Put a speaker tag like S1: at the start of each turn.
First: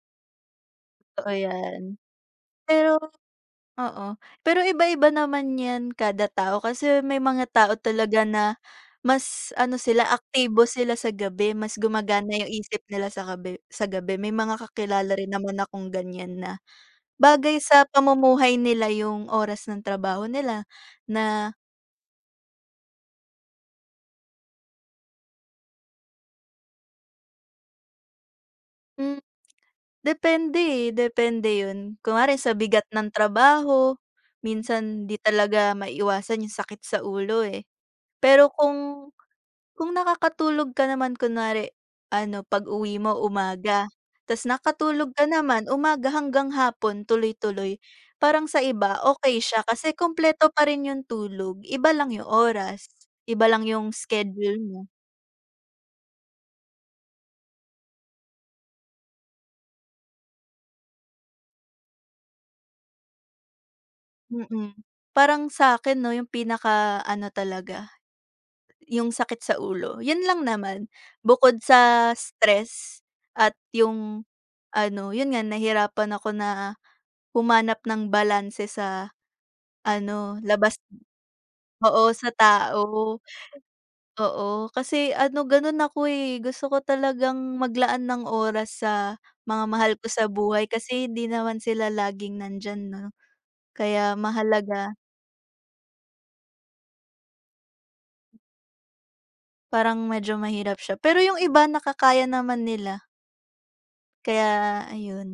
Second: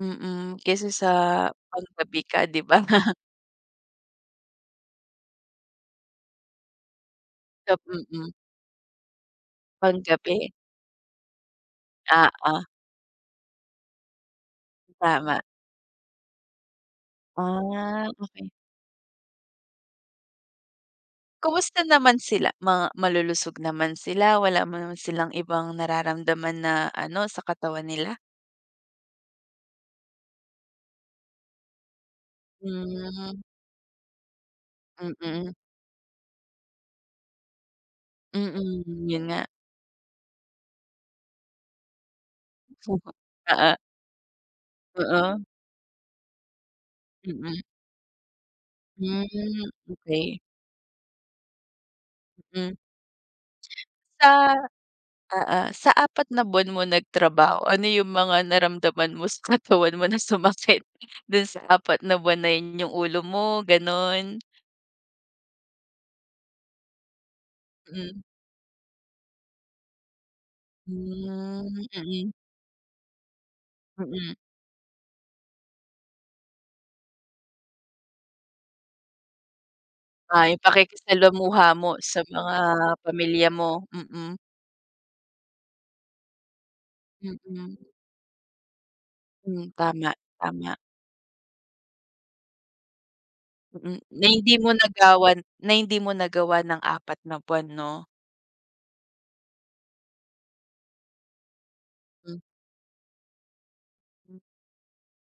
S1: Mm, kesa sa
S2: Totoo yan.
S1: panggabi ka, di ba
S2: Pero
S1: na
S2: oo. Pero iba-iba naman yan kada tao kasi may mga tao
S1: Sap
S2: talaga
S1: mm.
S2: na mas ano sila,
S1: Panggabi.
S2: aktibo sila sa gabi, mas
S1: Ah,
S2: gumagana yung
S1: ah.
S2: isip nila sa gabi sa gabi. May mga kakilala rin
S1: Tama.
S2: naman akong ganyan na bagay sa
S1: Ah, okey.
S2: pamumuhay nila yung oras ng trabaho nila na
S1: Kamusta naman sila? Ma malulusog naman sila? Wala naman silang ibang nararamdaman na ano, sa katawan nila?
S2: Hmm. Depende, eh, depende yun. Kunwari sa bigat ng
S1: Hmm.
S2: trabaho, minsan 'di
S1: Mm.
S2: talaga maiiwasan yung sakit sa ulo, eh. Pero
S1: Mm,
S2: kung
S1: yun nga.
S2: kung nakakatulog ka naman kunwari ano, pag-uwi mo
S1: Oo.
S2: umaga tas nakatulog ka
S1: Oo.
S2: naman, umaga hanggang hapon
S1: Mm.
S2: tuloy-tuloy, parang sa iba
S1: Hmm,
S2: okey siya kasi
S1: okey.
S2: kumpleto pa rin yung tulog, iba lang yung
S1: Hmm.
S2: oras. Iba lang yung
S1: Sa
S2: schedule mo.
S1: oo. Sa 4 na buwan mo nagtrabaho, ano yung mga naramdaman mo sa katawan mo na sumakit do'n sa 4 na buwan na yun? Yung ulo mo, gano'n?
S2: Mm. Parang sakin 'no, yung pinaka ano talaga,
S1: Hmm.
S2: yung sakit sa ulo. Yun lang naman. Bukod
S1: Hmm,
S2: sa
S1: mm.
S2: stress at yung
S1: Mm.
S2: ano, yun nga, nahirapan ako na humanap ng balanse sa, ano,
S1: Ah, yung
S2: labas
S1: pakikisalamuha mo
S2: oo,
S1: sa
S2: sa
S1: mga
S2: tao.
S1: pamilya mo. Mm.
S2: Oo, kasi ano, gano'n ako, eh. Gusto ko talagang
S1: Mm.
S2: maglaan ng oras sa mga
S1: Hmm,
S2: mahal ko
S1: tama,
S2: sa buhay
S1: tama.
S2: kasi hindi naman sila laging nandiyan 'no.
S1: Hmm,
S2: Kaya
S1: na hindi mo
S2: mahalaga
S1: nagawan na hindi mo nagawa ng 4 na buwan 'no?
S2: Parang medyo mahirap siya, pero yung iba nakakaya
S1: Hmm.
S2: naman nila.
S1: Hmm.
S2: Kaya, ayun.